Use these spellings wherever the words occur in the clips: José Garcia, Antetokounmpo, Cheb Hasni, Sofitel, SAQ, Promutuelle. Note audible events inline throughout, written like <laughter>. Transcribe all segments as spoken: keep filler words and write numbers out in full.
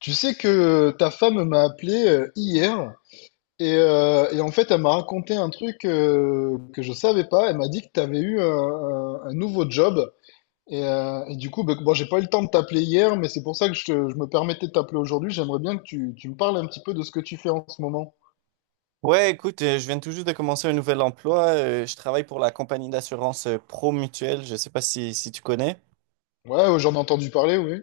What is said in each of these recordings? Tu sais que euh, ta femme m'a appelé euh, hier et, euh, et en fait elle m'a raconté un truc euh, que je savais pas. Elle m'a dit que tu avais eu un, un- un nouveau job et, euh, et du coup ben, bon j'ai pas eu le temps de t'appeler hier mais c'est pour ça que je, te- je me permettais de t'appeler aujourd'hui. J'aimerais bien que tu, tu me parles un petit peu de ce que tu fais en ce moment. Ouais, écoute, euh, je viens tout juste de commencer un nouvel emploi. Euh, je travaille pour la compagnie d'assurance euh, Promutuelle. Je sais pas si, si tu connais. Ouais, ouais, j'en ai entendu parler, oui.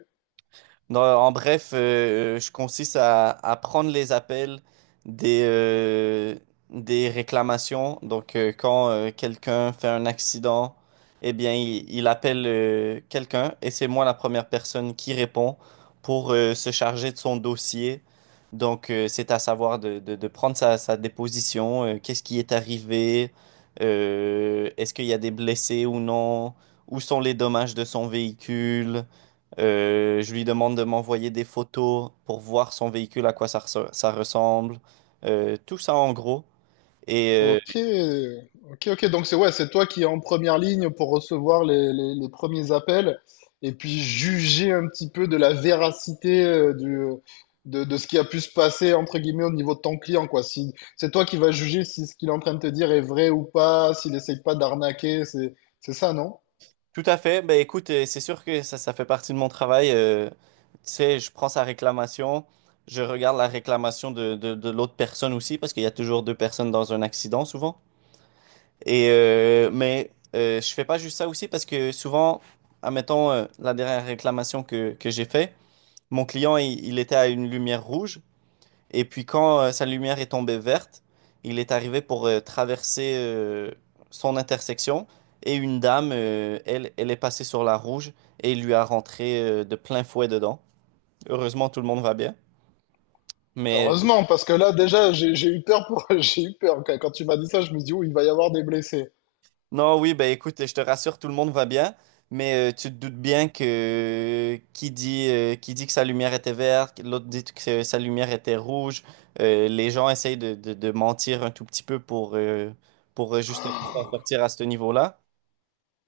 Non, en bref, euh, euh, je consiste à, à prendre les appels des, euh, des réclamations. Donc, euh, quand euh, quelqu'un fait un accident, eh bien, il, il appelle euh, quelqu'un et c'est moi la première personne qui répond pour euh, se charger de son dossier. Donc, euh, c'est à savoir de, de- de prendre sa, sa déposition, euh, qu'est-ce qui est arrivé, euh, est-ce qu'il y a des blessés ou non, où sont les dommages de son véhicule. Euh, je lui demande de m'envoyer des photos pour voir son véhicule, à quoi ça, reso- ça ressemble. Euh, tout ça en gros. Et euh, Ok, ok, ok. Donc c'est ouais, c'est toi qui es en première ligne pour recevoir les, les, les premiers appels et puis juger un petit peu de la véracité euh, du, de, de ce qui a pu se passer entre guillemets au niveau de ton client quoi. Si c'est toi qui vas juger si ce qu'il est en train de te dire est vrai ou pas, s'il essaye pas d'arnaquer, c'est c'est ça, non? Tout à fait, ben écoute, euh, c'est sûr que ça, ça fait partie de mon travail. Euh, tu sais, je prends sa réclamation, je regarde la réclamation de, de, de l'autre personne aussi, parce qu'il y a toujours deux personnes dans un accident souvent. Et euh, mais euh, je fais pas juste ça aussi parce que souvent, admettons, euh, la dernière réclamation que, que j'ai fait, mon client, il il était à une lumière rouge. Et puis quand euh, sa lumière est tombée verte, il est arrivé pour euh, traverser euh, son intersection et une dame, euh, elle, elle est passée sur la rouge et il lui a rentré euh, de plein fouet dedans. Heureusement, tout le monde va bien. Mais Heureusement, parce que là déjà j'ai j'ai eu peur pour <laughs> j'ai eu peur quand quand tu m'as dit ça, je me suis dit oh, il va y avoir des blessés. non, oui, ben écoute, je te rassure, tout le monde va bien. Mais euh, tu te doutes bien que qui dit, euh, qui dit que sa lumière était verte, l'autre dit que sa lumière était rouge. Euh, les gens essayent de, de- de mentir un tout petit peu pour, euh, pour euh, justement s'en sortir à ce niveau-là.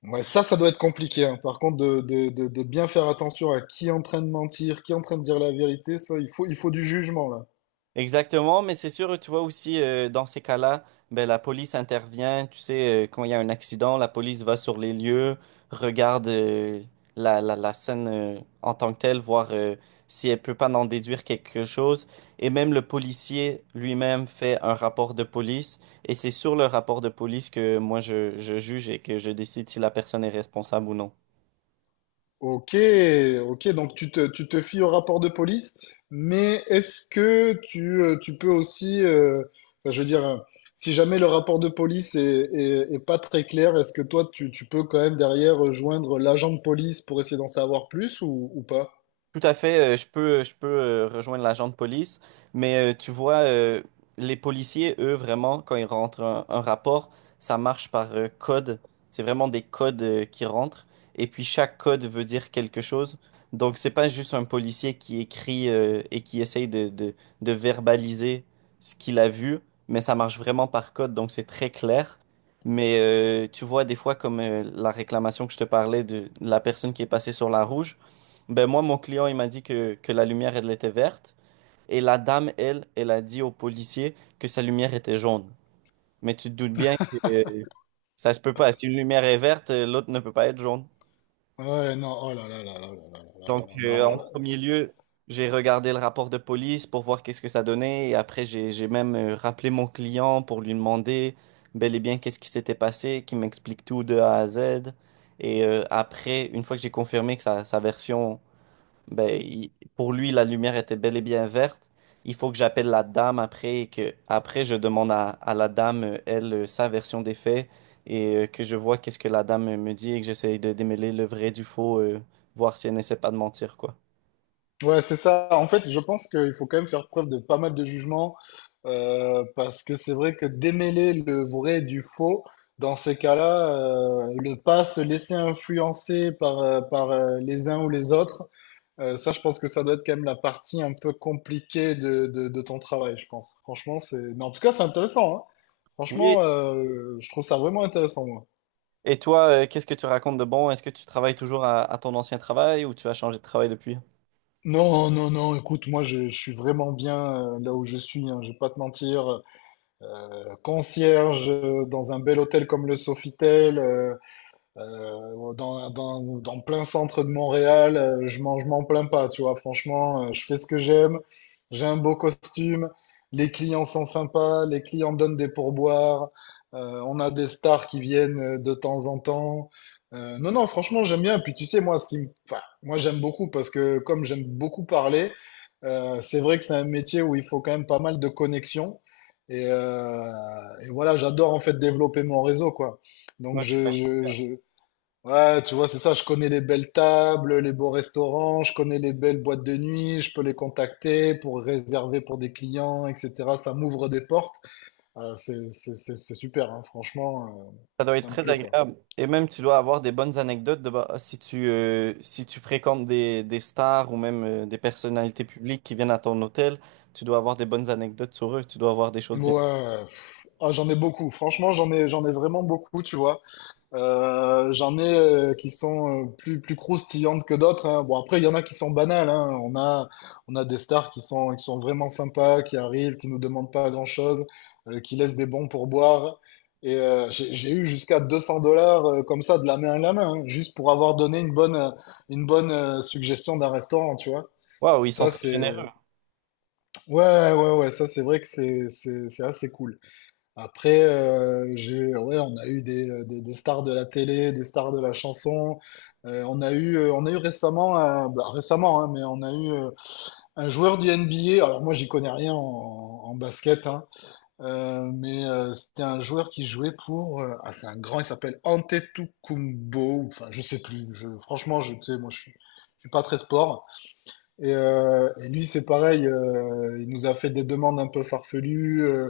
Ouais, ça, ça doit être compliqué, hein. Par contre, de, de, de, de bien faire attention à qui est en train de mentir, qui est en train de dire la vérité, ça, il faut, il faut du jugement, là. Exactement, mais c'est sûr, tu vois aussi, euh, dans ces cas-là, ben, la police intervient, tu sais, euh, quand il y a un accident, la police va sur les lieux, regarde euh, la, la, la scène euh, en tant que telle, voir euh, si elle peut pas en déduire quelque chose, et même le policier lui-même fait un rapport de police, et c'est sur le rapport de police que moi je, je juge et que je décide si la personne est responsable ou non. Ok, ok, donc tu te, tu te fies au rapport de police, mais est-ce que tu, euh, tu peux aussi, euh, enfin, je veux dire, euh, si jamais le rapport de police est, est, est pas très clair, est-ce que toi, tu, tu peux quand même derrière joindre l'agent de police pour essayer d'en savoir plus ou, ou pas? Tout à fait, euh, je peux, je peux euh, rejoindre l'agent de police, mais euh, tu vois, euh, les policiers, eux, vraiment, quand ils rentrent un, un rapport, ça marche par euh, code. C'est vraiment des codes euh, qui rentrent, et puis chaque code veut dire quelque chose. Donc, c'est pas juste un policier qui écrit euh, et qui essaye de, de, de verbaliser ce qu'il a vu, mais ça marche vraiment par code, donc c'est très clair. Mais euh, tu vois, des fois, comme euh, la réclamation que je te parlais de la personne qui est passée sur la rouge, ben moi, mon client, il m'a dit que, que la lumière, elle était verte. Et la dame, elle, elle a dit au policier que sa lumière était jaune. Mais tu te doutes bien que euh, ça se peut pas. Si une lumière est verte, euh, l'autre ne peut pas être jaune. Ouais, non, oh là là là là là là là là Bon, donc, là, mais euh, alors en là. premier lieu, j'ai regardé le rapport de police pour voir qu'est-ce que ça donnait. Et après, j'ai, j'ai même euh, rappelé mon client pour lui demander bel et bien qu'est-ce qui s'était passé, qu'il m'explique tout de A à Z. Et euh, après, une fois que j'ai confirmé que sa sa version, ben, il- pour lui, la lumière était bel et bien verte. Il faut que j'appelle la dame après et que après je demande à, à la dame, euh, elle, euh, sa version des faits et euh, que je vois qu'est-ce que la dame euh, me dit et que j'essaye de démêler le vrai du faux, euh, voir si elle n'essaie pas de mentir, quoi. Ouais, c'est ça. En fait, je pense qu'il faut quand même faire preuve de pas mal de jugement, euh, parce que c'est vrai que démêler le vrai du faux, dans ces cas-là, euh, ne pas se laisser influencer par, euh, par euh, les uns ou les autres, euh, ça, je pense que ça doit être quand même la partie un peu compliquée de, de, de ton travail, je pense. Franchement, c'est... Mais en tout cas, c'est intéressant, hein. Franchement, Oui. euh, je trouve ça vraiment intéressant, moi. Et toi, euh, qu'est-ce que tu racontes de bon? Est-ce que tu travailles toujours à, à ton ancien travail ou tu as changé de travail depuis? Non, non, non, écoute, moi je, je suis vraiment bien euh, là où je suis, hein, je vais pas te mentir. Concierge dans un bel hôtel comme le Sofitel, euh, euh, dans, dans, dans plein centre de Montréal, euh, je mange, je m'en plains pas, tu vois. Franchement, euh, je fais ce que j'aime, j'ai un beau costume, les clients sont sympas, les clients donnent des pourboires, euh, on a des stars qui viennent euh, de temps en temps. Euh, non, non, franchement, j'aime bien. Puis tu sais, moi, ce qui me... enfin, moi, j'aime beaucoup parce que comme j'aime beaucoup parler, euh, c'est vrai que c'est un métier où il faut quand même pas mal de connexions. Et, euh, et voilà, j'adore en fait développer mon réseau, quoi. Donc Ouais, je, je, je, ouais, tu vois, c'est ça, je connais les belles tables, les beaux restaurants, je connais les belles boîtes de nuit, je peux les contacter pour réserver pour des clients, et cetera. Ça m'ouvre des portes. Euh, c'est, c'est, c'est c'est super, hein, franchement, euh, ça doit être ça me très plaît, quoi. agréable. Et même, tu dois avoir des bonnes anecdotes de, bah, si tu, euh, si tu fréquentes des, des stars ou même euh, des personnalités publiques qui viennent à ton hôtel, tu dois avoir des bonnes anecdotes sur eux. Tu dois avoir des choses bien. Ouais, pff, ah, j'en ai beaucoup, franchement, j'en ai, j'en ai vraiment beaucoup, tu vois. Euh, j'en ai euh, qui sont euh, plus, plus croustillantes que d'autres, hein. Bon, après, il y en a qui sont banales, hein. On a, on a des stars qui sont, qui sont vraiment sympas, qui arrivent, qui nous demandent pas grand-chose, euh, qui laissent des bons pourboires. Et euh, j'ai j'ai eu jusqu'à deux cents dollars euh, comme ça de la main à la main, hein, juste pour avoir donné une bonne, euh, une bonne euh, suggestion d'un restaurant, tu vois. Waouh, ils sont Ça, très c'est... généreux. Ouais, ouais, ouais, ça, c'est vrai que c'est, c'est, c'est assez cool. Après, euh, j'ai, ouais, on a eu des, euh, des, des stars de la télé, des stars de la chanson. Euh, on a eu, euh, on a eu récemment, un- bah, récemment, hein, mais on a eu euh, un joueur du N B A. Alors moi, j'y connais rien en, en basket, hein, euh, mais euh, c'était un joueur qui jouait pour, euh, ah, c'est un grand, il s'appelle Antetokounmpo. Enfin, je sais plus. Je, franchement, je, tu sais, moi, je suis, je suis pas très sport. Et, euh, et lui, c'est pareil, euh, il nous a fait des demandes un peu farfelues, euh,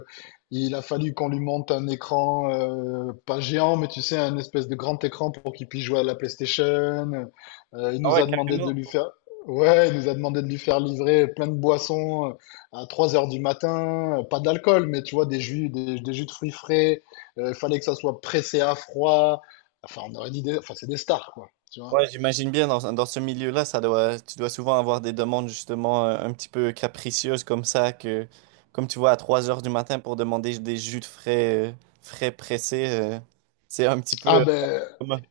il a fallu qu'on lui monte un écran, euh, pas géant, mais tu sais, un espèce de grand écran pour qu'il puisse jouer à la PlayStation. Euh, il Ah nous ouais, a demandé de carrément. lui faire, ouais, il nous a demandé de lui faire livrer plein de boissons euh, à trois heures du matin. Euh, Pas d'alcool, mais tu vois, des jus, des, des jus de fruits frais. Euh, Il fallait que ça soit pressé à froid. Enfin, on aurait dit, des... enfin, c'est des stars, quoi. Tu vois. Ouais, j'imagine bien dans, dans ce milieu-là, ça doit, tu dois souvent avoir des demandes justement euh, un petit peu capricieuses comme ça, que comme tu vois à trois heures du matin pour demander des jus de frais, euh, frais pressés, euh, c'est un petit Ah peu. euh, ben, comme-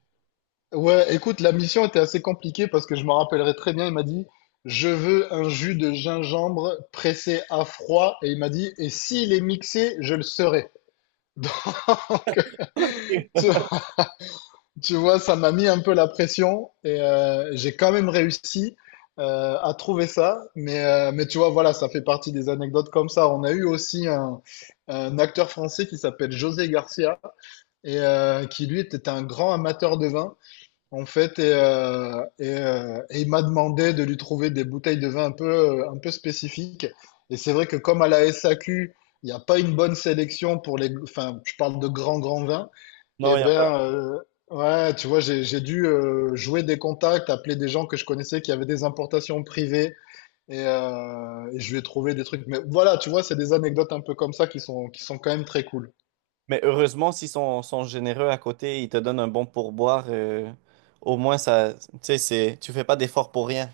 ouais, écoute, la mission était assez compliquée parce que je m'en rappellerai très bien. Il m'a dit, je veux un jus de gingembre pressé à froid. Et il m'a dit, et s'il est mixé, je le serai. Donc, <laughs> tu, tu vois, ça m'a mis un peu la pression et euh, j'ai quand même réussi euh, à trouver ça. Mais, euh, mais tu vois, voilà, ça fait partie des anecdotes comme ça. On a eu aussi un, un acteur français qui s'appelle José Garcia et euh, qui, lui, était un grand amateur de vin, en fait, et, euh, et, euh, et il m'a demandé de lui trouver des bouteilles de vin un peu, euh, un peu spécifiques. Et c'est vrai que comme à la S A Q, il n'y a pas une bonne sélection pour les, enfin, je parle de grands, grands vins. Non, Et il n'y a ben, euh, ouais, tu vois, j'ai, j'ai dû euh, jouer des contacts, appeler des gens que je connaissais qui avaient des importations privées, et, euh, et je lui ai trouvé des trucs. Mais voilà, tu vois, c'est des anecdotes un peu comme ça qui sont, qui sont quand même très cool. mais heureusement, s'ils sont, sont généreux à côté, ils te donnent un bon pourboire. Euh, au moins, ça, tu sais, c'est, tu fais pas d'effort pour rien.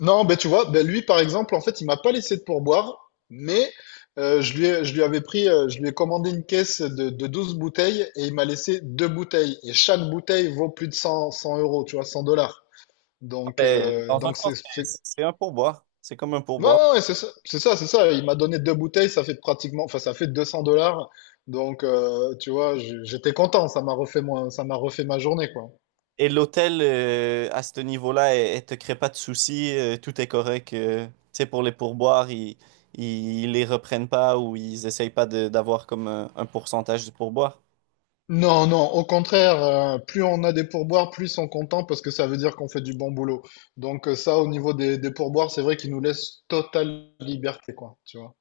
Non, ben tu vois, ben lui par exemple, en fait, il m'a pas laissé de pourboire, mais euh, je lui ai- je lui avais pris, euh, je lui ai commandé une caisse de, de douze bouteilles et il m'a laissé deux bouteilles. Et chaque bouteille vaut plus de cent cent euros, tu vois, cent dollars. Ah, Donc, ben, euh, dans un donc sens, c'est, c'est... c'est c'est un pourboire. C'est comme un Ouais, pourboire. ouais, ouais, c'est ça, c'est ça, c'est ça. Il m'a donné deux bouteilles, ça fait pratiquement, enfin, ça fait deux cents dollars. Donc, euh, tu vois, j'- j'étais content, ça m'a refait, mon, ça m'a refait ma journée, quoi. Et l'hôtel euh, à ce niveau-là, elle, elle te crée pas de soucis, euh, tout est correct. Euh, tu sais, pour les pourboires, ils, ils, ils les reprennent pas ou ils essayent pas de- d'avoir comme un, un pourcentage du pourboire. Non, non, au contraire, euh, plus on a des pourboires, plus ils sont contents parce que ça veut dire qu'on fait du bon boulot. Donc euh, ça, au niveau des, des pourboires, c'est vrai qu'ils nous laissent totale liberté, quoi, tu vois.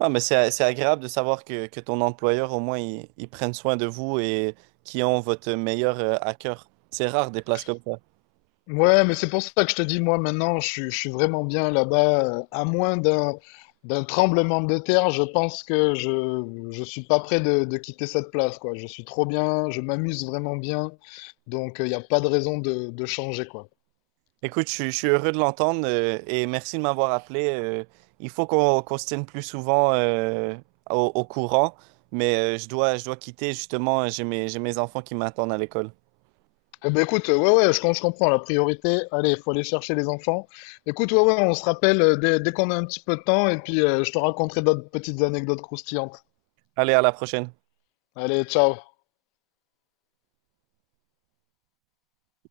Ah, mais c'est, c'est agréable de savoir que, que ton employeur, au moins, ils, ils prennent soin de vous et qui ont votre meilleur euh, à cœur. C'est rare des places comme ça. Ouais, mais c'est pour ça que je te dis, moi, maintenant, je, suis- je suis vraiment bien là-bas, euh. À moins d'un d'un tremblement de terre, je pense que je je suis pas prêt de, de quitter cette place, quoi. Je suis trop bien, je m'amuse vraiment bien, donc il n'y a pas de raison de, de changer, quoi. Écoute, je, suis je suis heureux de l'entendre euh, et merci de m'avoir appelé. Euh, il faut qu'on qu'on se tienne plus souvent euh, au, au courant, mais euh, je dois, je dois quitter justement. J'ai mes, j'ai mes enfants qui m'attendent à l'école. Eh ben écoute, euh, ouais, ouais, je, com- je comprends la priorité. Allez, il faut aller chercher les enfants. Écoute, ouais, ouais, on se rappelle euh, dès, dès qu'on a un petit peu de temps et puis euh, je te raconterai d'autres petites anecdotes croustillantes. Allez, à la prochaine. Allez, ciao.